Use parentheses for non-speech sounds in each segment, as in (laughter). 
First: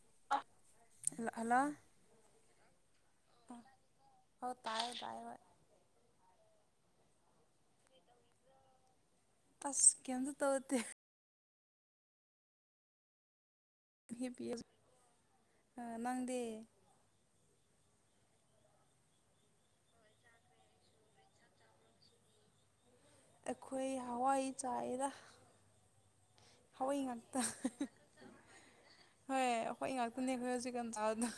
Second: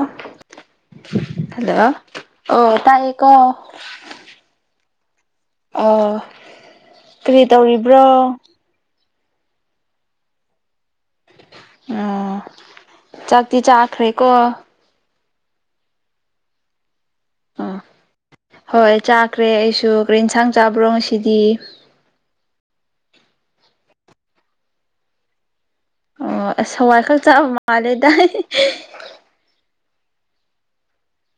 ꯑ ꯍꯜꯂꯣ ꯑꯣ ꯇꯥꯏꯌꯦ ꯀꯣ ꯥꯏ ꯍꯣꯏ ꯑ ꯀꯔꯤ ꯇꯧꯔꯤꯕ꯭ꯔꯣ ꯑꯁ ꯀꯗ ꯇꯧ ꯎ ꯆꯥꯛꯇꯤ ꯆꯥꯈ꯭ꯔꯦꯀꯣ ꯃꯥꯡꯗꯤꯦ ꯑꯥ ꯍꯣꯏ ꯆꯥꯈ꯭ꯔꯦ ꯑꯩꯁꯨ ꯀꯒꯥ ꯏꯟꯁꯥꯡ ꯆꯥꯕ꯭ꯔꯣ ꯁꯤꯗꯤ ꯑꯩꯈꯣꯏ ꯍꯋꯥꯏ ꯆꯥꯏꯔ ꯑꯣ ꯑꯁ ꯍꯋꯥꯏ ꯈꯔ ꯆꯥꯕ ꯃꯥꯜꯂꯦ ꯗꯥꯏ ꯍꯣꯏ ꯑꯩꯈꯣꯏ ꯉꯥꯛꯇꯅꯦ ꯑꯩꯈꯣꯏ ꯍꯧꯖꯤꯛꯀꯥꯟꯇꯥꯥꯗ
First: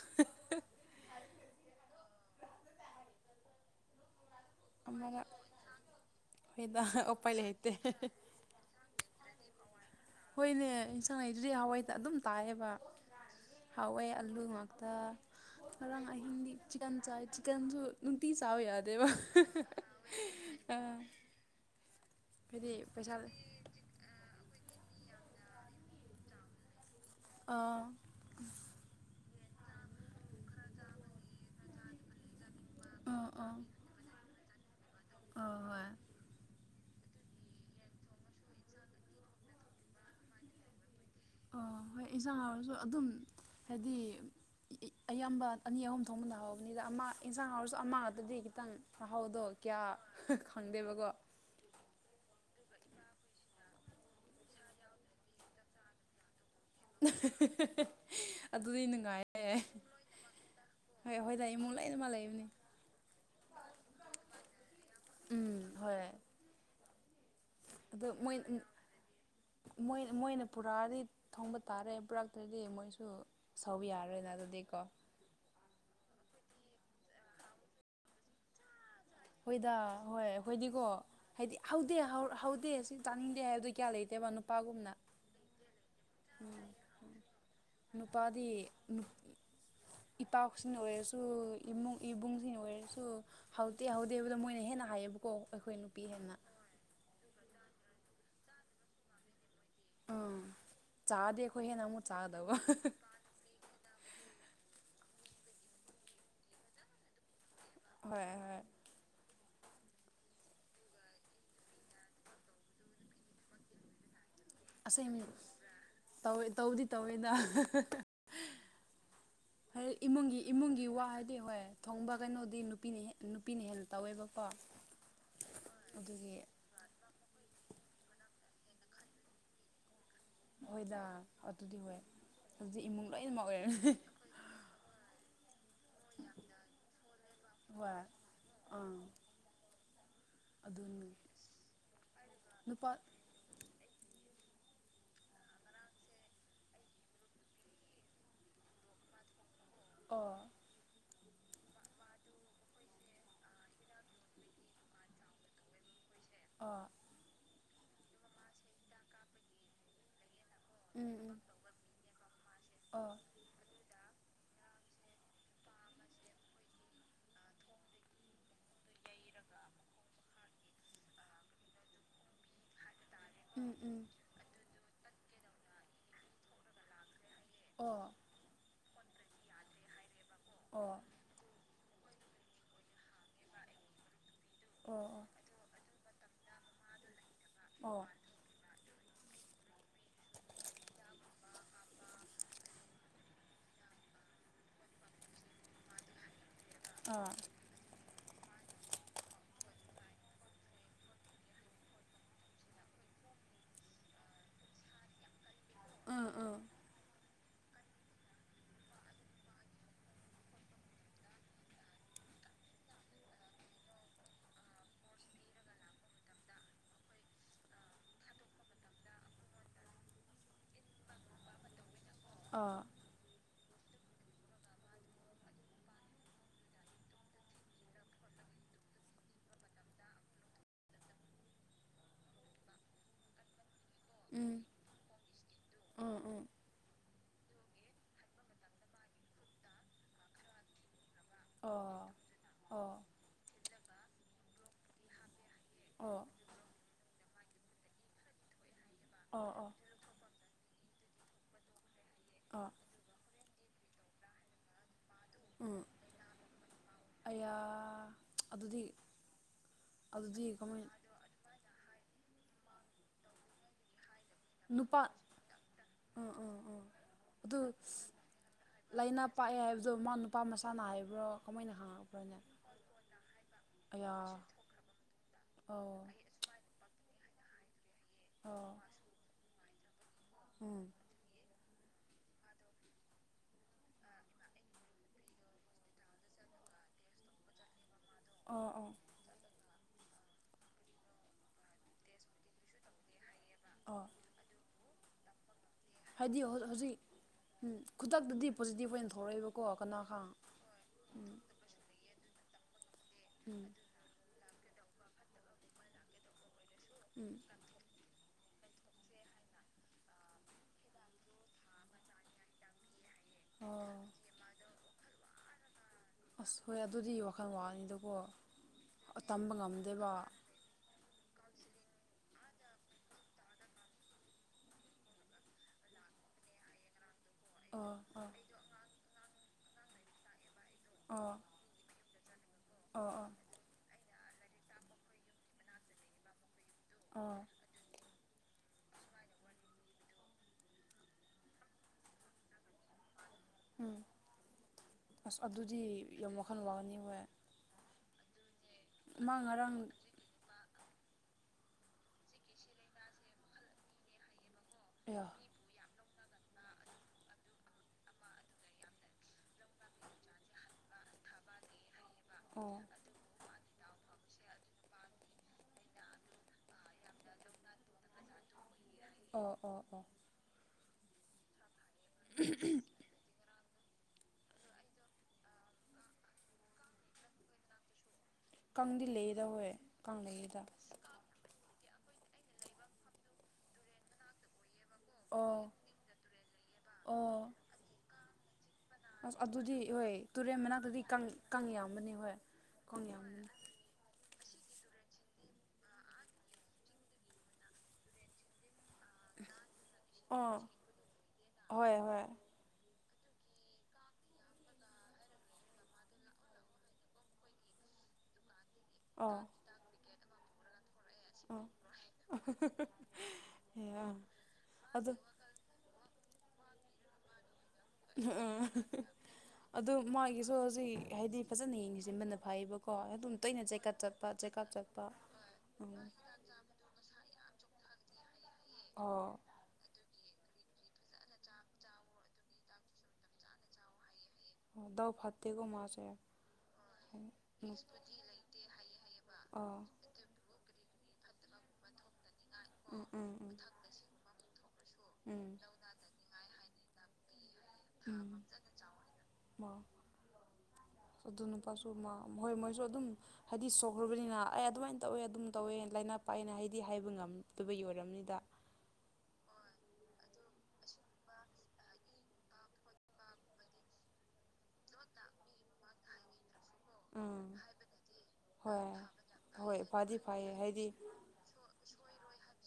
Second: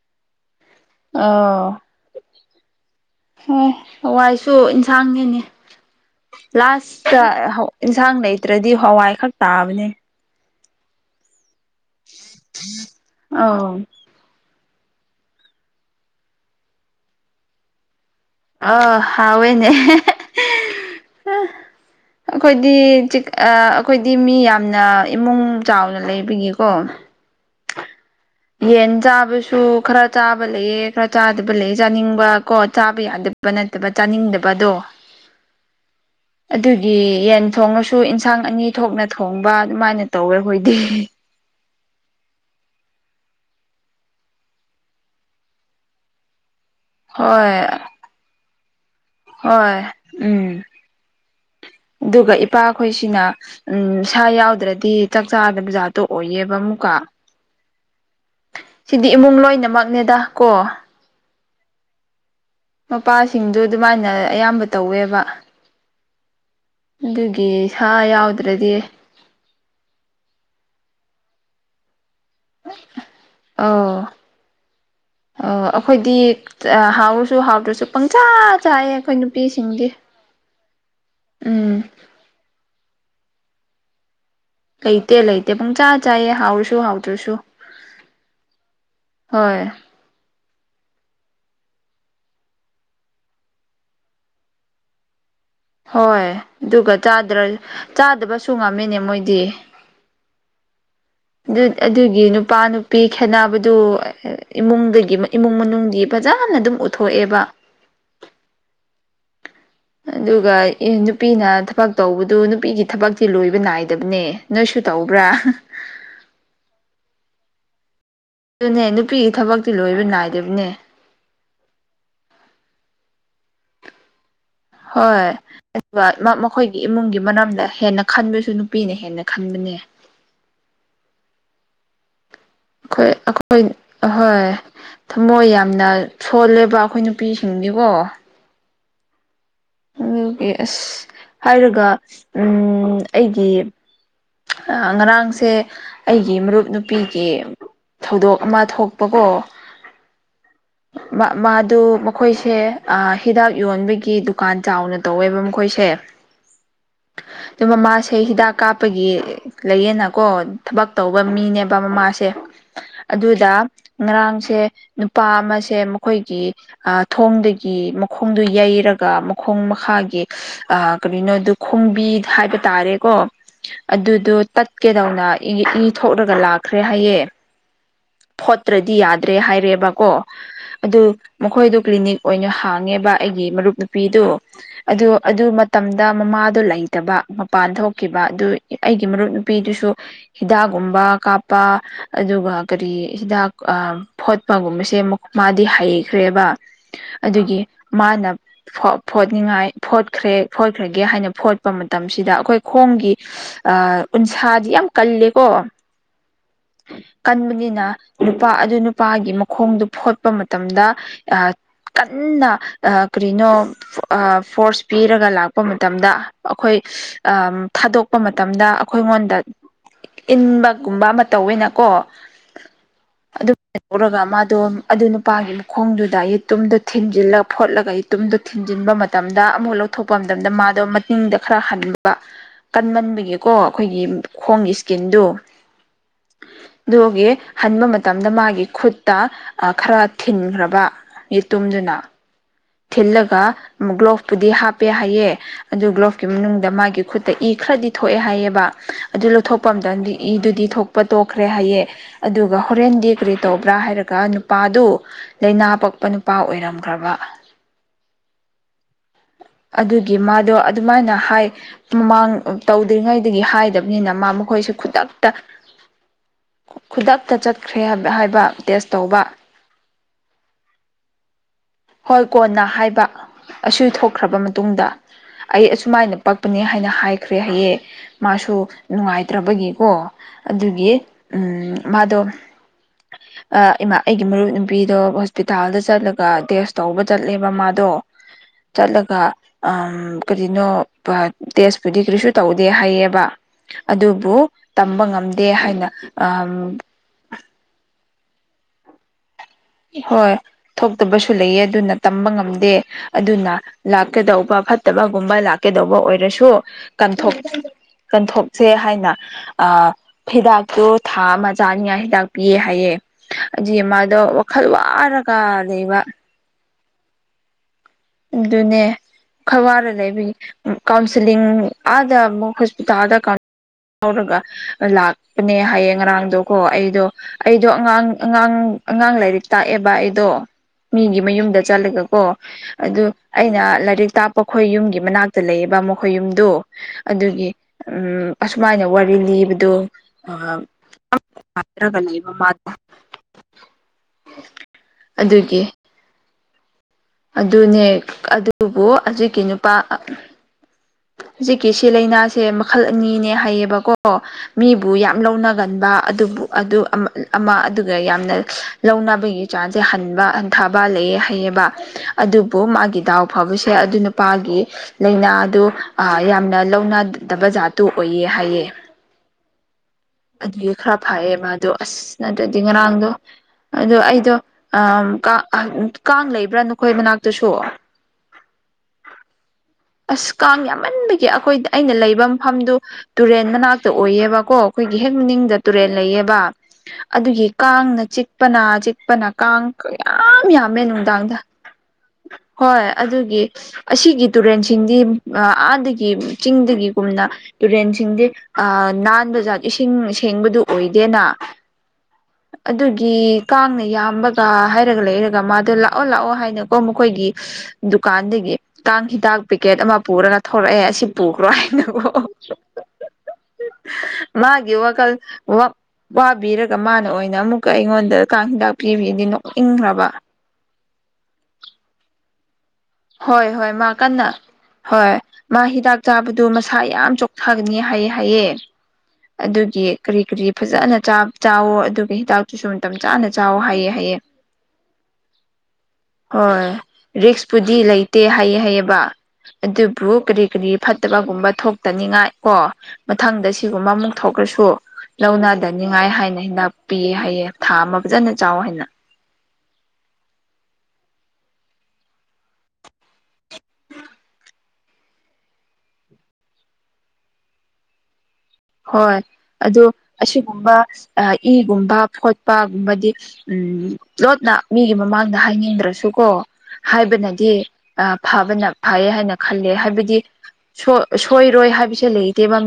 ꯑꯣ ꯍꯣꯏ ꯋꯥꯋꯥꯏꯁꯨ ꯑꯃꯅ ꯑꯦꯟꯁꯥꯡꯅꯤꯅꯦ ꯍꯣꯏꯗ ꯂꯥꯁꯇ ꯎꯄꯥꯏ ꯂꯩꯇꯦ ꯌꯦꯟꯁꯥꯡ ꯂꯩꯇ꯭ꯔꯗꯤ ꯍꯋꯥꯏ ꯈꯛ ꯇꯥꯕ ꯍꯣꯏꯅꯦ ꯏꯟꯁꯥꯡ ꯍꯗꯨꯗꯤ ꯍꯋꯥꯏꯗ ꯑꯗꯨꯝ ꯇꯥꯛꯑꯦꯕ ꯑꯧ ꯍꯋꯥꯏ ꯑꯥꯂꯨ ꯉꯥꯛꯇ ꯀꯪ ꯍꯤꯟꯗꯤ ꯆꯛꯟ ꯆꯥꯏ ꯆꯛꯟꯁꯨ ꯇꯤ ꯆꯥ ꯑꯣꯏ ꯑ ꯑꯗꯨꯕ ꯍꯥꯎꯋꯦꯅꯦ ꯑ ꯑꯩꯈꯣꯏꯗꯤ ꯑ ꯑꯩꯈꯣꯏꯗꯤ ꯃꯤ ꯌꯥꯝꯅ ꯏꯃꯨꯡ ꯆꯥꯎꯅ ꯂꯩꯕꯒꯤꯀꯣ ꯑꯥ ꯌꯦꯟ ꯆꯥꯕꯁꯨ ꯈꯔ ꯆꯥꯕ ꯂꯩꯑ ꯈꯔ ꯆꯥꯗꯕ ꯂꯩ ꯆꯥꯅꯤꯡꯕ ꯀꯣ ꯆꯥꯕ ꯌꯥꯗꯕ ꯆꯠꯄ ꯅꯠꯇꯕ ꯆꯥꯅꯤꯡꯗꯕꯗꯣ ꯑ ꯍꯣꯏ ꯑꯗꯨꯒꯤ ꯌꯦꯟ ꯊꯣꯡꯉꯁꯨ ꯏꯟꯁꯥꯡ ꯑꯅꯤ ꯊꯣꯛꯅ ꯊꯣꯡꯕ ꯑꯗꯨꯃꯥꯏꯅ ꯇꯧꯋꯦ ꯑꯩꯈꯣꯏꯗꯤ ꯑꯣ ꯍꯣꯏ ꯏꯟꯁꯥꯡ ꯍꯥꯏꯎꯔꯁꯨ ꯑꯗꯨꯝ ꯍꯥꯏꯗꯤ ꯑꯌꯥꯝꯕ ꯑꯅꯤ ꯑꯍꯨꯝ ꯊꯣꯛꯕ ꯂꯥꯛꯍꯥꯎ ꯑꯗ ꯑꯃ ꯑꯦꯟꯁꯥꯡ ꯍꯣꯏ ꯌꯥꯎꯔꯁꯨ ꯑꯃ ꯑꯗꯗꯤ ꯈꯤꯇꯪ ꯃꯍꯍꯥꯎꯗꯣ ꯍꯣꯏ ꯀꯌꯥ ꯎꯝ ꯈꯪꯗꯦꯕꯀꯣ ꯑꯗꯨꯒ ꯏꯄꯥꯈꯣꯏꯁꯤꯅ ꯎꯝ ꯁꯥ ꯌꯥꯎꯗ꯭ꯔꯗꯤ ꯆꯥꯛ ꯆꯥꯗ ꯕꯖꯥ ꯇꯣ ꯑꯣꯏꯌꯦꯕ ꯑꯃꯨꯛꯀ (unintelligible) ꯑꯗꯨꯗꯤ ꯁꯤꯗꯤ ꯏꯃꯨꯡ ꯅꯨꯡꯉꯥꯏꯌꯦ ꯂꯣꯏꯅꯃꯛꯅꯦꯗ ꯀꯣ ꯂꯩꯥꯏꯃꯨꯡ ꯂꯩ ꯑꯗꯨ ꯃꯥ ꯂꯩ ꯑꯩꯕꯅꯤ ꯃꯄꯥꯁꯤꯡꯗꯨ ꯑꯗꯨꯃꯥꯏꯅ ꯑꯌꯥꯝꯕ ꯇꯧꯋꯦꯕ ꯎꯝ ꯑꯗꯨꯒꯤ ꯁꯥ ꯌꯥꯎꯗ꯭ꯔꯗꯤ ꯑꯣꯏ ꯃꯣꯏꯅ ꯄꯨꯔꯥꯗꯤ ꯊꯣꯡꯕ ꯇꯥꯔꯦ ꯄꯨꯔꯥ ꯑꯗꯨꯩꯗꯤ ꯃꯣꯏꯁꯨ ꯁꯥꯎꯕꯤꯤ ꯑꯧ ꯌꯥꯥꯔꯦꯅ ꯑ ꯑꯗꯨꯗꯤ ꯀꯣ ꯑꯣ ꯑꯩꯈꯣꯏꯗꯤ ꯍꯥꯎꯔꯁꯨ ꯍꯥꯎꯗ꯭ꯔꯁꯨ ꯄꯪꯆꯥꯥ ꯆꯥ ꯍꯣꯏꯗ ꯍꯣꯏ ꯍꯣꯏꯗꯤꯀꯣ ꯍꯥꯏꯗꯤ ꯎꯝ ꯍꯧꯗꯦ ꯍꯧꯗꯦ ꯇꯅꯤꯡꯗꯦ ꯑꯗꯨ ꯀꯌꯥ ꯂꯩꯦ ꯃ ꯂꯩꯇꯦ ꯂꯩꯇꯦ ꯄꯨꯡ ꯆꯥ ꯆꯥꯏꯌꯦ ꯍꯥꯎꯔꯁꯨ ꯍꯥꯎꯗ꯭ꯔꯁꯨ ꯅꯨꯄꯥꯗꯤ ꯅꯨ ꯍꯣꯏ ꯏ ꯄꯄꯥꯛꯁꯤꯡꯅ ꯑꯣꯏꯔꯁꯨ ꯏꯃꯨꯡ ꯏꯕꯨꯡꯁꯤꯡ ꯑꯣꯏꯔꯁꯨ ꯍꯧꯗꯦ ꯍꯧꯗꯦꯕꯗ ꯃꯣꯏꯅ ꯍꯦꯟꯅ ꯍꯥꯏꯌꯦꯕ ꯍꯣꯏ ꯑꯗꯨꯒ꯭ꯔ ꯆꯥꯗꯕꯁꯨ ꯉꯝꯃꯤꯅꯦ ꯃꯣꯏꯗꯤ ꯆꯥꯗꯦ ꯑꯗꯨ ꯑꯩꯈꯣꯏ ꯍꯦꯟꯅ ꯑꯃꯨꯛ ꯑꯗꯨꯒꯤ ꯆꯥꯒꯗꯧꯕ ꯅꯨꯄꯥ ꯅꯨꯄꯤ ꯈꯦꯠꯅꯕꯗꯨ ꯏꯃꯨꯡꯗꯒꯤ ꯏꯃꯨꯡ ꯃꯅꯨꯡꯗꯤ ꯐꯖꯅ ꯑꯗꯨꯝ ꯎꯠꯊꯣꯛꯑꯦꯕ ꯍꯣꯏ ꯍꯣꯏ ꯑꯗꯨꯒ ꯅꯨꯄꯤꯅ ꯊꯕꯛ ꯇꯧꯕꯗꯨ ꯅꯨꯄꯤꯒꯤ ꯊꯕꯛꯇꯤ ꯂꯣꯏꯕ ꯅꯥꯏꯗꯕꯅꯦ ꯅꯣꯏꯁꯨ ꯑꯁꯦꯡ ꯇꯧꯕ꯭ꯔꯥ ꯇꯧꯦ ꯇꯧꯕꯗꯤ ꯇꯧꯋꯦꯗ ꯑꯗꯨꯅ ꯅꯨꯄꯤ ꯍ ꯏꯃꯨꯡꯒꯤ ꯏꯃꯨꯡꯒꯤ ꯋꯥ ꯍꯥꯏꯗꯤ ꯍꯣꯏ ꯊꯣꯡꯕ ꯀꯩꯅꯣꯗꯤ ꯅꯨꯄꯤꯅ ꯍꯦꯛ ꯅꯨꯄꯤꯅ ꯍꯦꯟꯅ ꯇꯧꯋꯦꯕ ꯍꯣꯏ ꯑꯗꯨꯒ ꯃꯈꯣꯏꯒꯤ ꯏꯃꯨꯡꯒꯤ ꯃꯅꯝꯗ ꯍꯦꯟꯅ ꯈꯟꯕꯁꯨ ꯅꯨꯄꯤꯅ ꯍꯦꯟꯅ ꯈꯟꯕꯅꯦ ꯍꯣꯏꯗ ꯑ ꯑꯗꯨꯗꯤ ꯍꯣꯏ ꯑꯗꯨꯗꯤ ꯏꯃꯨꯡ ꯑꯩꯈꯣꯏ ꯂꯣꯏꯅꯃꯛ ꯑꯣꯏꯔꯅꯤ ꯑꯩꯈꯣꯏ ꯍꯣꯏ ꯊꯝꯃꯣꯏ ꯌꯥꯝꯅ ꯁꯣꯜꯂꯦꯕ ꯑꯩꯈꯣꯏ ꯅꯨꯄꯤꯁꯤꯡꯗꯤꯀꯣ ꯍꯣꯏ ꯑꯥ ꯑꯗꯨ ꯑꯁ ꯑꯗꯨꯅꯤ ꯍꯥꯏꯔꯒ ꯎ ꯅꯨꯄꯥ ꯑꯩꯒꯤ ꯉꯔꯥꯡꯁꯦ ꯑꯩꯒꯤ ꯃꯔꯨꯞ ꯅꯨꯄꯤꯒꯤ ꯊꯧꯗꯣꯛ ꯑꯃ ꯊꯣꯛꯄꯀꯣ ꯑꯣ ꯃꯥꯗꯨ ꯃꯈꯣꯏꯁꯦ ꯍꯤꯗꯥꯛ ꯌꯣꯟꯕꯒꯤ ꯗꯨꯀꯥꯟ ꯆꯥꯎꯅ ꯇꯧꯋꯦꯕ ꯃꯈꯣꯏꯁꯦ ꯑꯣ ꯑꯗꯨ ꯃꯃꯥꯁꯦ ꯍꯤꯗꯥꯛ ꯀꯥꯞꯄꯒꯤ ꯂꯩꯌꯦꯅꯀꯣ ꯊꯕꯛ ꯎꯝ ꯇꯧꯕ ꯎꯝ ꯃꯤꯅꯦꯕ ꯃꯃꯥꯁꯦ ꯑꯣ ꯑꯗꯨꯗ ꯉꯔꯥꯡꯁꯦ ꯅꯨꯄꯥ ꯑꯃꯁꯦ ꯃꯈꯣꯏꯒꯤ ꯊꯣꯡꯗꯒꯤ ꯃꯈꯣꯡꯗꯨ ꯌꯩꯔꯒ ꯃꯈꯣꯡ ꯃꯈꯥꯒꯤ ꯑ ꯀꯔꯤꯅꯣ ꯑꯗꯨꯗꯨ ꯈꯣꯡꯕꯤ ꯍꯥꯏꯕ ꯇꯥꯔꯦꯀꯣ ꯎꯝ ꯎꯝ ꯑꯗꯨꯗꯣ ꯇꯠꯀꯦꯗꯧꯅ ꯏ ꯊꯣꯛꯂꯒ ꯂꯥꯛꯈ꯭ꯔꯦ ꯍꯥꯏꯌꯦ ꯑꯣ ꯐꯣꯠꯇ꯭ꯔꯗꯤ ꯌꯥꯗ꯭ꯔꯦ ꯍꯥꯏꯔꯦꯕꯀꯣ ꯑꯗꯨ ꯑꯣ ꯃꯈꯣꯏꯗꯨ ꯀ꯭ꯂꯤꯅꯤꯛ ꯑꯣꯏꯅ ꯍꯥꯡꯉꯦꯕ ꯑꯩꯒꯤ ꯃꯔꯨꯞ ꯅꯨꯄꯤꯗꯣ ꯑꯗꯨ ꯑꯣ ꯑꯗꯨ ꯃꯇꯝꯗ ꯃꯃꯥꯗ ꯂꯩꯇꯕ ꯃꯄꯥꯟ ꯑꯣ ꯊꯣꯛꯈꯤꯕ ꯑꯗꯨ ꯑꯩꯒꯤ ꯃꯔꯨꯞ ꯅꯨꯄꯤꯗꯨꯁꯨ ꯍꯤꯗꯥꯛꯀꯨꯝꯕ ꯀꯥꯞꯄ ꯑꯗꯨꯒ ꯀꯔꯤ ꯍꯤꯗꯥꯛ ꯐꯣꯠꯄꯒꯨꯝꯕꯁꯦ ꯃꯥꯗꯤ ꯍꯩꯈ꯭ꯔꯦꯕ ꯑꯥ ꯑꯗꯨꯒꯤ ꯃꯥꯅ ꯐꯣꯠꯅꯤꯡꯉꯥꯏ ꯐꯣꯠꯈ꯭ꯔꯦ ꯐꯣꯠꯈ꯭ꯔꯒꯦ ꯍꯥꯏꯅ ꯐꯣꯠꯄ ꯃꯇꯝꯁꯤꯗ ꯑꯩꯈꯣꯏ ꯈꯣꯡꯒꯤ ꯑ ꯎꯟꯁꯥꯗꯤ ꯌꯥꯝ ꯀꯜꯂꯦꯀꯣ ꯑꯥ ꯑꯥ ꯀꯟꯕꯅꯤꯅ ꯅꯨꯄꯥ ꯑꯗꯨ ꯅꯨꯄꯥꯒꯤ ꯃꯈꯣꯡꯗꯨ ꯐꯣꯠꯄ ꯃꯇꯝꯗ ꯀꯟꯅ ꯀꯔꯤꯅꯣ ꯐꯣꯔꯁ ꯄꯤꯔꯒ ꯂꯥꯛꯄ ꯃꯇꯝꯗ ꯑꯩꯈꯣꯏ ꯑ ꯊꯥꯗꯣꯛꯄ ꯃꯇꯝꯗ ꯑꯩꯈꯣꯏꯉꯣꯟꯗ ꯏꯟꯕꯒꯨꯝꯕ ꯑꯃ ꯇꯧꯋꯦꯅꯀꯣ ꯑꯣ ꯑꯗꯨꯃꯥꯏꯅ ꯇꯧꯔꯒ ꯃꯥꯗꯣ ꯑꯗꯨ ꯅꯨꯄꯥꯒꯤ ꯃꯈꯣꯡꯗꯨꯗ ꯌꯦ ꯇꯨꯝꯗꯣ ꯊꯤꯟꯖꯤꯜꯂ ꯐꯣꯠꯂꯒ ꯑꯩ ꯇꯨꯝꯗꯣ ꯊꯤꯟꯖꯤꯟꯕ ꯃꯇꯝꯗ ꯑꯃꯨꯛ ꯂꯧꯊꯣꯛꯄ ꯃꯇꯝꯗ ꯃꯥꯗꯣ ꯃꯇꯤꯡꯗ ꯈꯔ ꯍꯟꯕ ꯀꯟꯃꯟꯕꯒꯤꯀꯣ ꯑꯩꯈꯣꯏꯒꯤ ꯈꯣꯡ ꯎꯝ ꯏꯁꯀꯤꯟꯗꯨ ꯎꯝ ꯎꯝ ꯑꯗꯨꯒꯤ ꯍꯟꯕ ꯃꯇꯝꯗ ꯃꯥꯒꯤ ꯈꯨꯠꯇ ꯈꯔ ꯊꯤꯟꯈ꯭ꯔꯕ ꯌꯦꯇꯨꯝꯗꯨꯅ ꯑꯣ ꯑꯣ ꯊꯤꯜꯂꯒ ꯒ꯭ꯂꯣꯚꯄꯨꯗꯤ ꯍꯥꯞꯄꯦ ꯍꯥꯏꯌꯦꯦ ꯑꯗꯨ ꯑꯣ ꯒ꯭ꯂꯣꯚꯀꯤ ꯃꯅꯨꯡꯗ ꯃꯥꯒꯤ ꯈꯨꯠ ꯑ ꯏ ꯈꯔꯗꯤ ꯊꯣꯛꯑꯦ ꯍꯥꯏꯑꯕ ꯑꯗꯨ ꯑꯣ ꯂꯧꯊꯣꯛꯄ ꯑꯣ ꯑꯝꯇꯪꯗꯤ ꯏꯗꯨꯗꯤ ꯊꯣꯛꯄ ꯇꯣꯛꯈ꯭ꯔꯦ ꯍꯥꯏꯑꯦ ꯑꯗꯨꯒ ꯑꯣ ꯍꯣꯔꯦꯟꯗꯤ ꯀꯔꯤ ꯇꯧꯕ꯭ꯔꯥ ꯍꯥꯏꯔꯒ ꯅꯨꯄꯥꯗꯨ ꯂꯥꯏꯅꯥ ꯎꯝ ꯄꯛꯄ ꯅꯨꯄꯥ ꯑꯣꯏꯔꯝꯈ꯭ꯔꯕ ꯑꯌꯥ ꯑꯗꯨꯗꯤ ꯑꯗꯨꯒꯤ ꯃꯥꯗꯣ ꯑꯗꯨꯗꯤ ꯀꯃꯥꯏꯅ ꯑꯗꯨꯃꯥꯏꯅ ꯍꯥꯏ ꯃꯃꯥꯡ ꯇꯧꯗ꯭ꯔꯤꯉꯩꯗꯒꯤ ꯍꯥꯏꯗꯕꯅꯤꯅ ꯃꯥ ꯃꯈꯣꯏꯁꯨ ꯅꯨꯄꯥ ꯈꯨꯗꯛꯇ ꯑꯥ ꯑꯥ ꯑꯥ ꯈꯨꯗꯛꯇ ꯑꯗꯨ ꯆꯠꯈ꯭ꯔꯦ ꯍꯥꯏꯕ ꯇꯦꯁ ꯇꯧꯕ ꯑꯗꯣ ꯃꯥ ꯅꯨꯄꯥ ꯃꯆꯥꯅ ꯍꯥꯏꯕ꯭ꯔꯣ ꯀꯃꯥꯏꯅ ꯍꯣꯏ ꯈꯪꯉꯛꯄ꯭ꯔꯣꯅꯦ ꯀꯣꯟꯅ ꯍꯥꯏꯕ ꯑꯣꯏ ꯑꯌꯥ ꯊꯣꯛꯈ꯭ꯔꯕ ꯃꯇꯨꯡꯗ ꯑꯩ ꯑꯧ ꯑꯁꯨꯃꯥꯏꯅ ꯄꯛꯄꯅꯦ ꯍꯥꯏꯅ ꯍꯥꯏ ꯈ꯭ꯔꯦ ꯍꯌꯦꯡ ꯃꯥꯁꯨ ꯑꯧ ꯅꯨꯡꯉꯥꯏꯇ꯭ꯔꯕꯒꯤꯀꯣ ꯎꯝ ꯑꯗꯨꯒꯤ ꯃꯥꯗꯣ ꯏꯃꯥ ꯑꯩꯒꯤ ꯃꯔꯨꯞ ꯅꯨꯄꯤꯗꯣ ꯍꯣꯁꯄꯤꯇꯥꯜꯗ ꯆꯠꯂꯒ ꯇꯦꯁ ꯇꯧꯕ ꯆꯠꯂꯦꯕ ꯃꯥꯗꯣ ꯑꯣ ꯑꯣ ꯆꯠꯂꯒ ꯀꯔꯤꯅꯣ ꯇꯦꯁꯄꯨꯗꯤ ꯀꯔꯤꯁꯨ ꯇꯧꯗꯦ ꯍꯥꯏꯌꯦꯕ ꯑꯣ ꯑꯗꯨꯕꯨ ꯇꯝꯕ ꯉꯝꯗꯦ ꯍꯥꯏꯅ ꯑ ꯍꯥꯏꯗꯤ ꯍꯧ- ꯍꯧꯖꯤꯛ ꯎꯝ, ꯈꯨꯗꯛꯇꯗꯤ ꯄꯣꯖꯤꯇꯤꯕ ꯑꯣꯏꯅ ꯊꯣꯛꯂꯛꯏꯕ ꯍꯣꯏ ꯊꯣꯛꯇꯕꯁꯨ ꯂꯩꯑ ꯑꯗꯨꯅ ꯇꯝꯕ ꯉꯝꯗꯦ ꯑꯗꯨꯅ ꯎꯝ ꯂꯥꯛꯀꯗꯧꯕ ꯐꯠꯇꯕꯒꯨꯝꯕ ꯂꯥꯛꯀꯗꯧꯕ ꯑꯣꯏꯔꯁꯨ ꯎꯝ ꯀꯟꯊꯣꯛ ꯀꯟꯊꯣꯛ ꯁꯦ ꯍꯥꯏꯅ ꯑ ꯍꯤꯗꯥꯛꯇꯨ ꯊꯥ ꯑꯃ ꯆꯥꯅꯤꯉꯥꯏ ꯍꯤꯗꯥꯛ ꯄꯤꯌꯦ ꯍꯥꯏꯌꯦ ꯑꯗꯨ ꯑꯣ ꯃꯥꯗꯣ ꯋꯥꯈꯜ ꯋꯥꯔꯒ ꯂꯩꯕ ꯑꯁ ꯍꯣꯏ ꯑꯗꯨꯗꯤ ꯋꯥꯈꯜ ꯋꯥꯅꯤꯗ ꯑꯗꯨꯅꯦ ꯈꯋꯥꯔꯗ ꯂꯩꯕꯤ ꯥꯎꯂꯤ ꯑꯗꯁꯄꯤ ꯑꯗ ꯀꯥꯎ ꯌꯥꯔꯒ ꯂꯥꯛꯄꯅꯦ ꯍꯥꯏꯌꯦ ꯉꯔꯥꯡꯗꯣ ꯀꯣ ꯑꯩꯗꯣ ꯑꯩꯗꯣ ꯑꯥ ꯑꯉꯥꯡ ꯑꯥ ꯑꯉꯥꯡ ꯑꯉꯥꯡ ꯂꯥꯏꯔꯤꯛ ꯇꯥꯛꯑꯦꯕ ꯑꯩꯗꯣ ꯃꯤꯒꯤ ꯑꯥ ꯃꯌꯨꯝꯗ ꯆꯠꯂꯒꯀꯣ ꯑꯗꯨ ꯑꯥ ꯑꯥ ꯑꯩꯅ ꯂꯥꯏꯔꯤꯛ ꯇꯥꯛꯄ ꯈꯣꯏ ꯌꯨꯝꯒꯤ ꯃꯅꯥꯛꯇ ꯂꯩꯌꯦꯕ ꯃꯈꯣꯏ ꯌꯨꯝꯗꯣ ꯑꯥ ꯑꯗꯨꯒꯤ ꯎꯝ ꯑꯁꯨꯃꯥꯏꯅ ꯋꯥꯔꯤ ꯂꯤꯕꯗꯣꯔꯒ ꯂꯩꯕ ꯃꯥꯗ ꯎꯝ ꯑꯁ ꯑꯗꯨꯒꯤ ꯑꯗꯨꯗꯤ ꯌꯥꯝ ꯋꯥꯈꯜ ꯋꯥꯅꯤ ꯑꯗꯨꯅꯦ ꯑꯗꯨꯕꯨ ꯃꯥ ꯍꯧꯖꯤꯛꯀꯤ ꯅꯨꯄꯥ ꯉꯔꯥꯡ ꯍꯧꯖꯤꯛꯀꯤ ꯁꯤ ꯂꯥꯏꯅꯥꯁꯦ ꯃꯈꯜ ꯑꯅꯤꯅꯦ ꯍꯥꯏꯌꯦꯕꯀꯣ ꯃꯤꯕꯨ ꯌꯥꯝ ꯑꯌꯥ ꯂꯧꯅꯒꯟꯕ ꯑꯗꯨꯕꯨ ꯑꯗꯨ ꯑꯃ ꯑꯗꯨꯒ ꯌꯥꯝꯅ ꯂꯧꯅꯕꯒꯤ ꯆꯥꯟꯁꯦ ꯍꯟꯕ ꯍꯟꯊꯕ ꯂꯩ ꯍꯥꯏꯩꯌꯦꯕ ꯑꯗꯨꯕꯨ ꯑꯣ ꯃꯥꯒꯤ ꯗꯥꯎ ꯐꯕꯁꯦ ꯑꯗꯨꯅ ꯅꯨꯄꯥꯒꯤ ꯂꯥꯏꯅꯥ ꯑꯗꯨ ꯌꯥꯝꯅ ꯂꯧꯅꯗꯕ ꯖꯥꯠꯇꯨ ꯑꯣꯏꯌꯦ ꯍꯥꯏꯌꯦ ꯑꯣ ꯑꯣ ꯑꯣ ꯑꯗꯨꯒꯤ ꯈꯔ ꯐꯥꯏꯌꯦꯦꯕ ꯑꯗꯣ ꯑꯁ ꯅꯠꯇ꯭ꯔꯗꯤ ꯉꯔꯥꯡꯗꯣ ꯑꯗꯣ ꯑꯩꯗꯣ ꯑꯝ ꯀ ꯀꯥꯡ ꯂꯩꯕ꯭ꯔꯥ ꯅꯈꯣꯏ ꯃꯅꯥꯛꯇꯁꯨ ꯀꯪꯗꯤ ꯂꯩꯌꯦꯗ ꯍꯣꯏ ꯑꯁ ꯀꯥꯡ ꯌꯥꯝꯃꯟꯕꯒꯤ ꯑꯩꯈꯣꯏ ꯑꯩꯅ ꯂꯩꯕ ꯃꯐꯝꯗꯨ ꯇꯨꯔꯦꯟ ꯃꯅꯥꯛꯇ ꯑꯣꯏꯌꯦꯕꯀꯣ ꯑꯩꯈꯣꯏꯒꯤ ꯍꯦꯛ ꯃꯅꯤꯡꯗ ꯑꯣ ꯇꯨꯔꯦꯜ ꯂꯩꯌꯦꯕ ꯑꯣ ꯑꯗꯨꯒꯤ ꯀꯥꯡꯅ ꯆꯤꯛꯄꯅ ꯆꯤꯛꯄꯅ ꯑꯁ ꯀꯥꯡ ꯑꯗꯨꯗꯤ ꯍꯣꯏ ꯌꯥꯝ ꯇꯨꯔꯦꯟ ꯌꯥꯝꯃꯦ ꯃꯅꯥꯛꯇꯗꯤ ꯀꯥꯡ ꯅꯨꯡꯗꯥꯡꯗ ꯀꯥꯡ ꯌꯥꯝꯕꯅꯤ ꯍꯣꯏ ꯀꯥꯡ ꯑꯗꯨꯒꯤ ꯌꯥꯝꯕꯅꯤ ꯑꯁꯤ ꯒꯤ ꯇꯨꯔꯦꯟꯁꯤꯡꯗꯤ ꯑꯥꯗꯒꯤ ꯆꯤꯡꯗꯒꯤꯒꯨꯝꯅ ꯇꯨꯔꯦꯟꯁꯤꯡꯗꯤ ꯑꯥ ꯅꯥꯟꯕꯖꯥꯠ ꯏꯁꯤꯡ ꯑꯣ ꯁꯦꯡꯕꯗꯨ ꯑꯣꯏꯗꯦꯅꯥ ꯍꯣꯏ ꯍꯣꯏ ꯑꯗꯨ ꯒꯤ ꯀꯥꯡꯅ ꯌꯥꯝꯕꯒ ꯍꯥꯏꯔꯒ ꯂꯩꯔꯒ ꯃꯥꯗꯣ ꯂꯥꯛꯑꯣ ꯂꯥꯛꯑꯣ ꯍꯥꯏꯅꯀꯣ ꯃꯈꯣꯏꯒꯤ ꯗꯨꯞ ꯗꯨꯀꯥꯟꯗꯒꯤ ꯀꯥꯡ ꯑꯣ ꯍꯤꯗꯥꯛ ꯄꯦꯛꯀꯦꯠ ꯑꯃ ꯄꯨꯔꯒ ꯊꯣꯔꯛꯑꯦ ꯑꯁꯤ ꯄꯨꯈ꯭ꯔꯣ ꯑꯣ ꯍꯥꯏꯅꯀꯣ ꯑꯦ ꯃꯥꯒꯤ ꯑꯗꯣ ꯋꯥꯈꯜ ꯋꯥ ꯋꯥꯕꯤꯔꯒ ꯃꯥꯅ ꯑꯣꯏꯅ ꯑꯃꯨꯛ ꯑꯗꯨ ꯅꯣꯛꯅꯤꯡꯈ꯭ꯔꯕ ꯃꯥꯒꯤꯁꯨ ꯍꯧꯖꯤꯛ ꯍꯥꯏꯗꯤ ꯐꯖꯅ ꯌꯦꯡꯖꯤꯟꯕꯅ ꯐꯩꯌꯦꯕ ꯍꯣꯏ ꯍꯣꯏ ꯃꯥ ꯀꯟꯅ ꯆꯠꯄ ꯍꯣꯏ ꯃꯥ ꯎꯝ ꯍꯤꯗꯥꯛ ꯆꯥꯕꯗꯨ ꯃꯁꯥ ꯌꯥꯝ ꯆꯣꯛꯊ ꯒꯅꯤ ꯍꯥꯏꯌꯦ ꯍꯥꯏꯌꯦ ꯑꯣ ꯑꯗꯨꯒꯤ ꯀꯔꯤ ꯀꯔꯤ ꯐꯖꯅ ꯆꯥꯞ ꯆꯥꯋꯣ ꯑꯗꯨꯒ ꯍꯤꯗꯥꯛꯇꯨꯁꯨ ꯃꯇꯝ ꯆꯥꯅ ꯆꯥꯋꯣ ꯍꯥꯏꯌꯦ ꯍꯥꯏꯌꯦ ꯗꯧ ꯐꯠꯇꯀꯦ ꯃꯥꯁꯨ ꯀꯗꯤ ꯂꯩꯇꯦ ꯍꯥꯏꯌꯦ ꯍꯥꯏꯌꯦꯕ ꯑꯥ ꯑꯗꯨꯕꯨ ꯀꯔꯤ ꯀꯔꯤ ꯐꯠꯇꯕꯒꯨꯝꯕ ꯊꯣꯛꯇꯅꯤꯡꯉꯥꯏ ꯀꯣ ꯎꯝ ꯎꯝ ꯃꯊꯪꯗ ꯎꯝ ꯁꯤꯒꯨꯝꯕ ꯑꯃꯨꯛ ꯊꯣꯛꯂꯁꯨ ꯎꯝ ꯂꯧꯅꯗꯅꯤꯡꯉꯥꯏ ꯍꯥꯏꯅ ꯍꯤꯗꯥꯛ ꯄꯤꯌꯦ ꯍꯥꯏꯌꯦ ꯊꯥ ꯑꯃ ꯎꯝ ꯐꯖꯅ ꯆꯥꯎ ꯍꯥꯏꯅ ꯃꯥ ꯑꯗꯨ ꯅꯨꯄꯥꯁꯨ ꯃꯥ ꯍꯣꯏ ꯃꯣꯏꯁꯨ ꯑꯗꯨꯝ ꯍꯥꯏꯗꯤ ꯁꯣꯛꯈ꯭ꯔꯕꯅꯤꯅ ꯑꯩ ꯑꯗꯨꯃꯥꯏ ꯇꯧꯋꯦ ꯑꯗꯨꯝ ꯇꯧꯋꯦ ꯂꯩꯅꯥ ꯄꯛꯑꯦꯅ ꯍꯥꯏ ꯍꯣꯏ ꯑꯗꯨ ꯑꯁꯤꯒꯨꯝꯕ ꯏꯒꯨꯝꯕ ꯐꯣꯠꯄꯒꯨꯝꯕꯗꯤ ꯎꯝ ꯂꯣꯠꯅ ꯃꯤꯒꯤ ꯃꯃꯥꯡꯗ ꯍꯥꯏꯅꯤꯡꯗ꯭ꯔꯁꯨꯀꯣ ꯍꯥꯏꯕꯅꯗꯤ ꯎꯝ ꯑ ꯐꯕꯅ ꯍꯣꯏ ꯐꯩꯌꯦ ꯍꯥꯏꯅ ꯈꯜꯂꯦ ꯍꯣꯏ ꯐꯗꯤ ꯍꯥꯏꯕꯗꯤ ꯐꯩꯌꯦ ꯍꯥꯏꯗꯤ ꯁꯣ ꯁꯣꯏꯔꯣꯏ ꯍꯥꯏꯕꯁꯦ ꯂꯩꯇꯦꯕ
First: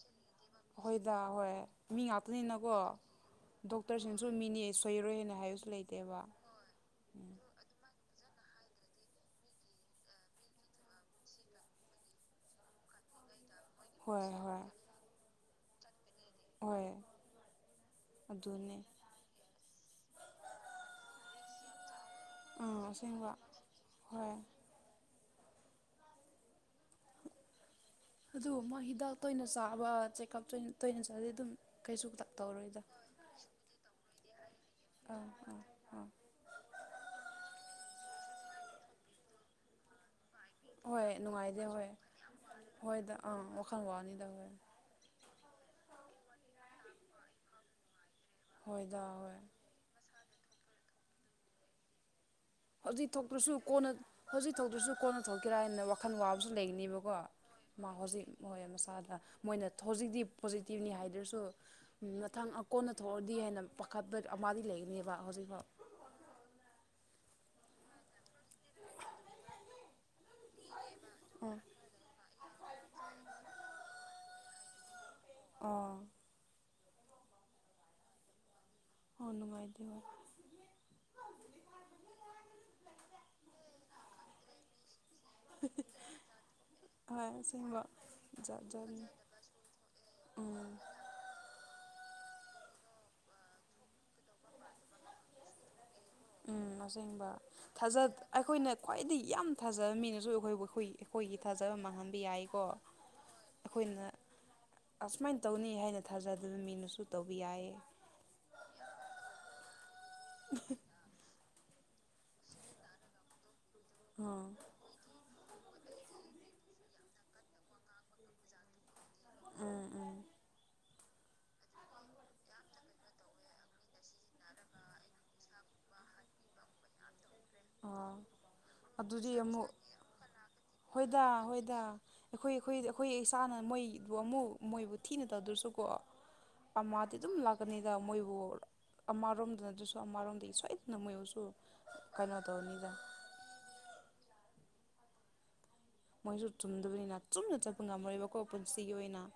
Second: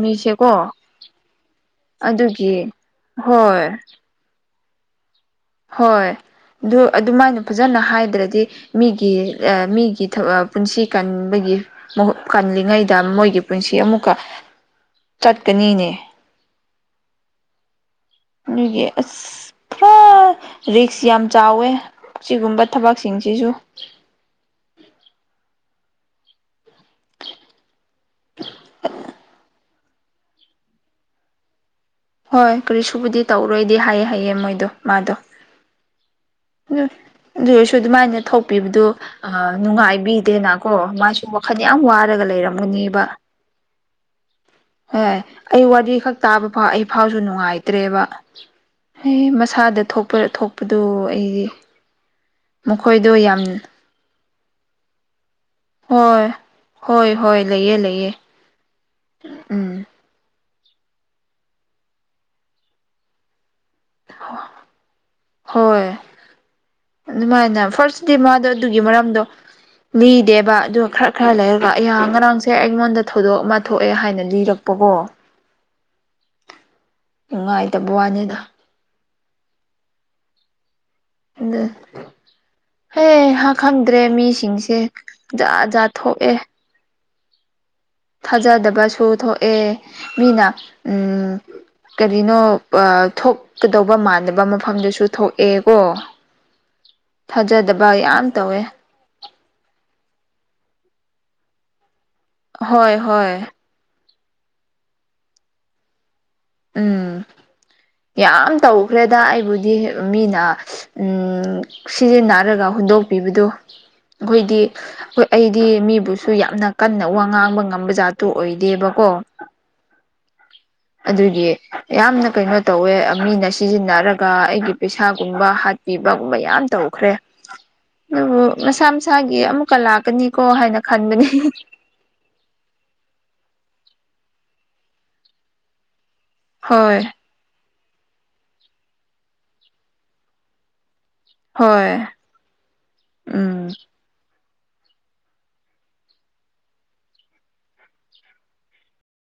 ꯍꯣꯏꯗ ꯍꯣꯏ ꯃꯤ ꯑꯗꯨꯒꯤ ꯉꯥꯛꯇꯅꯤꯅꯀꯣ ꯍꯣꯏ ꯗꯣꯛꯇꯔꯁꯤꯡꯁꯨ ꯃꯤꯅꯤ ꯁꯣꯏꯔꯣꯏ ꯍꯥꯏꯅ ꯍꯥꯏꯕꯁꯨ ꯍꯣꯏ ꯂꯩꯇꯦꯕ ꯑꯗꯨ ꯑꯗꯨꯃꯥꯏꯅ ꯐꯖꯅ ꯍꯥꯏꯗ꯭ꯔꯗꯤ ꯃꯤꯒꯤ ꯔ ꯃꯤꯒꯤ ꯄꯨꯟꯁꯤ ꯀꯟꯕꯒꯤ ꯃꯍꯨꯠ ꯀꯜꯂꯤꯉꯩꯗ ꯃꯣꯏꯒꯤ ꯄꯨꯟꯁꯤ ꯑꯃꯨꯛꯀ ꯍꯣꯏ ꯍꯣꯏ ꯆꯠꯀꯅꯤꯅꯦ ꯍꯣꯏ ꯑꯗꯨꯅꯦ ꯑꯗꯨꯒꯤ ꯑꯁ ꯄꯨꯔꯥ ꯔꯤꯛꯁ ꯌꯥꯝ ꯆꯥꯎꯋꯦ ꯁꯤꯒꯨꯝꯕ ꯑꯥ ꯑꯁꯦꯡꯕ ꯊꯕꯛꯁꯤꯡꯁꯤꯁꯨ ꯍꯣꯏ ꯑꯗꯨ ꯃꯥ ꯍꯤꯗꯥꯛ ꯇꯣꯏꯅ ꯆꯥꯕ ꯆꯦꯛꯀꯞ ꯇꯣꯏ ꯇꯣꯏꯅ ꯆꯠꯂꯗꯤ ꯑꯗꯨꯝ ꯀꯩꯁꯨ ꯍꯣꯏ ꯇꯧꯔꯣꯏꯗ ꯀꯔꯤꯁꯨꯕꯨꯗꯤ ꯇꯧꯔꯣꯏꯗꯤ ꯍꯥꯏꯌꯦ ꯍꯥꯏꯌꯦ ꯃꯣꯏꯗꯣ ꯃꯥꯗꯣ ꯑ ꯑ ꯑ ꯑꯗꯨ ꯑꯣꯏꯔꯁꯨ ꯑꯗꯨꯃꯥꯏꯅ ꯊꯣꯛꯄꯤꯕꯗꯨ ꯑ ꯅꯨꯡꯉꯥꯏꯕꯤ ꯗꯦꯅ ꯀꯣ ꯍꯣꯏ ꯃꯥꯁꯨ ꯋꯥꯈꯜ ꯅꯨꯡꯉꯥꯏꯗꯦ ꯌꯥꯝ ꯍꯣꯏ ꯋꯥꯔꯒ ꯂꯩꯔꯝꯒꯅꯤꯕ ꯍꯣꯏꯗ ꯑꯥ ꯋꯥꯈꯜ ꯋꯥꯅꯤꯗ ꯍꯣꯏ ꯍꯣꯏ ꯑꯩ ꯋꯥꯔꯤ ꯈꯛ ꯇꯥꯕ ꯐꯥꯎ ꯑꯩ ꯐꯥꯎꯁꯨ ꯅꯨꯡꯉꯥꯏꯇ꯭ꯔꯦꯕ ꯍꯣꯏꯗ ꯑꯦ ꯍꯣꯏ ꯃꯁꯥꯗ ꯊꯣꯛ ꯄ ꯊꯣꯛꯄꯗꯨ ꯑꯩꯗꯤ ꯍꯧꯖꯤꯛ ꯃꯈꯣꯏꯗꯣ ꯌꯥꯝ ꯊꯣꯛꯇ꯭ꯔꯁꯨ ꯀꯣꯟꯅ ꯍꯧꯖꯤꯛ ꯊꯣꯛꯇ꯭ꯔꯁꯨ ꯀꯣꯟꯅ ꯊꯣꯛꯀꯦꯔꯥ ꯍꯥꯏꯅ ꯋꯥꯈꯜ ꯍꯣꯏ ꯋꯥꯕꯁꯨ ꯍꯣꯏ ꯂꯩꯒꯅꯦꯕꯀꯣ ꯍꯣꯏ ꯂꯩꯌꯦ ꯃꯥ ꯂꯩꯌꯦ ꯍꯧꯖꯤꯛ ꯃꯣꯏ ꯃꯁꯥꯗ ꯃꯣꯏꯅ ꯎꯝ ꯍꯧꯖꯤꯛꯇꯤ ꯄꯣꯖꯤꯇꯤꯕꯅꯤ ꯍꯥꯏꯗ꯭ꯔꯁꯨ ꯃꯊꯪ ꯑꯀꯣꯟꯅ ꯊꯣꯛꯑꯗꯤ ꯍꯥꯏꯅ ꯄꯥꯈꯠꯄ ꯑꯃꯗꯤ ꯂꯩꯒꯅꯦꯕ ꯍꯧꯖꯤꯛꯐꯥꯎ ꯍꯣꯏ ꯑꯗꯨꯃꯥꯏꯅ ꯐꯔꯁꯗꯤ ꯃꯥꯗꯣ ꯑꯗꯨꯒꯤ ꯃꯔꯝꯗꯣ ꯂꯤꯗꯦꯕ ꯑꯗꯣ ꯈꯔ ꯈꯔ ꯑꯣ ꯂꯩꯔꯒ ꯑꯩꯌꯥ ꯉꯔꯥꯡꯁꯦ ꯑꯩꯉꯣꯟꯗ ꯊꯧꯗꯣꯛ ꯑꯃ ꯊꯣꯛꯑꯦ ꯍꯥꯏꯅ ꯂꯤꯔꯛꯄꯀꯣ ꯑꯥ ꯅꯨꯡꯉꯥꯏꯇꯕ ꯋꯥꯅꯤꯗ ꯍꯃꯥꯏꯗ ꯑ ꯍ ꯈꯪꯗ꯭ꯔꯦ ꯃꯤꯁꯤꯡꯁꯦ ꯖꯠ ꯖꯥꯠ ꯊꯣꯛ ꯍ ꯁꯤꯦꯡꯕꯣ ꯊꯥꯖꯗꯕꯁꯨ ꯊꯣꯛꯑꯦ ꯃꯤꯅ ꯎꯝ ꯀꯔꯤꯅꯣ ꯊꯣꯛꯀꯗꯧꯕ ꯃꯥꯟꯅꯕ ꯃꯐꯝꯗꯨꯁꯨ ꯊꯣꯛꯑꯦ ꯀꯣ ꯎꯝ ꯑꯁꯦꯡꯕ ꯊꯥꯖ ꯇꯧꯋꯦ ꯑꯩꯈꯣꯏꯅ ꯈ꯭ꯋꯥꯏꯗꯒꯤꯩ ꯌꯥꯝ ꯊꯥꯖꯕ ꯃꯤꯅꯁꯨ ꯑꯩꯈꯣꯏ ꯑꯩꯈꯣꯏ ꯑꯩꯈꯣꯏꯒꯤ ꯊꯥꯖꯕ ꯃꯥꯡꯍꯟꯕ ꯌꯥꯏꯀꯣ ꯍꯣꯏ ꯍꯣꯏ ꯑꯩꯈꯣꯏꯅ ꯑꯁꯨꯃꯥꯏꯅ ꯇꯧꯅꯤ ꯍꯥꯏꯅ ꯊꯥꯖꯗꯕ ꯃꯤꯅꯁꯨ ꯎꯝ ꯇꯧꯕ ꯌꯥꯏꯌꯦ ꯌꯥꯝ ꯇꯧꯈ꯭ꯔꯦꯗ ꯑꯩꯕꯨꯗꯤ ꯃꯤꯅ ꯁꯤꯖꯤꯟꯅꯔꯒ ꯍꯨꯟꯗꯣꯛꯄꯤꯕꯗꯨ ꯑꯥ ꯑꯩꯈꯣꯏꯗꯤ ꯑꯩꯈꯣꯏ ꯑꯩ ꯗꯤ ꯃꯤꯕꯨꯁꯨ ꯌꯥꯝꯅ ꯀꯟꯅ ꯋꯥ ꯉꯥꯡꯕ ꯉꯝꯕ ꯖꯥꯠꯇꯨ ꯑꯣꯏꯗꯦꯕꯀꯣ ꯎꯝ ꯎꯝ ꯑꯗꯨꯗꯤ ꯌꯥꯝꯅ ꯀꯩꯅꯣ ꯇꯧꯋꯦ ꯃꯤꯅ ꯁꯤꯖꯤꯟꯅꯔꯒ ꯑꯩꯒꯤ ꯄꯩꯁꯥꯒꯨꯝꯕ ꯄꯤꯕꯒꯨꯝꯕ ꯌꯥꯝ ꯇꯧꯈ꯭ꯔꯦ ꯑꯣ ꯑꯗꯨꯕꯨ ꯃꯁꯥ ꯃꯁꯥꯒꯤ ꯑꯗꯨꯗꯤ ꯑꯃꯨꯛ ꯑꯃꯨꯛꯀ ꯂꯥꯛꯀꯅꯤꯀꯣ ꯍꯥꯏꯅ ꯍꯣꯏꯗ ꯈꯟꯕꯅꯤ ꯍꯣꯏꯗ ꯑꯩꯈꯣꯏ ꯑꯩꯈꯣꯏ ꯑꯩꯈꯣꯏ ꯏꯁꯥꯅ ꯃꯣꯏꯕꯨ ꯑꯃꯨꯛ ꯃꯣꯏꯕꯨ ꯊꯤꯅ ꯇꯧꯗ꯭ꯔꯁꯨꯀꯣ ꯍꯣꯏ ꯑꯃꯥꯗꯤ ꯑꯗꯨꯝ ꯂꯥꯛ ꯀꯀꯅꯤꯗ ꯃꯣꯏꯕꯨ ꯑꯃꯔꯣꯝꯗꯅ ꯑꯗꯨꯁꯨ ꯑꯃꯔꯣꯝꯗ ꯁꯣꯏꯗꯅ ꯃꯣꯏꯕꯨꯁꯨ ꯍꯣꯏ ꯀꯩꯅꯣ ꯇꯧꯅꯤꯗ ꯎꯝ ꯃꯣꯏꯁꯨ ꯆꯨꯝꯗꯕꯅꯤꯅ ꯆꯨꯝꯅ ꯆꯠꯄ ꯉꯝꯃꯣꯏꯕꯀꯣ ꯄꯨꯟꯁꯤꯒꯤ ꯑꯣꯏꯅ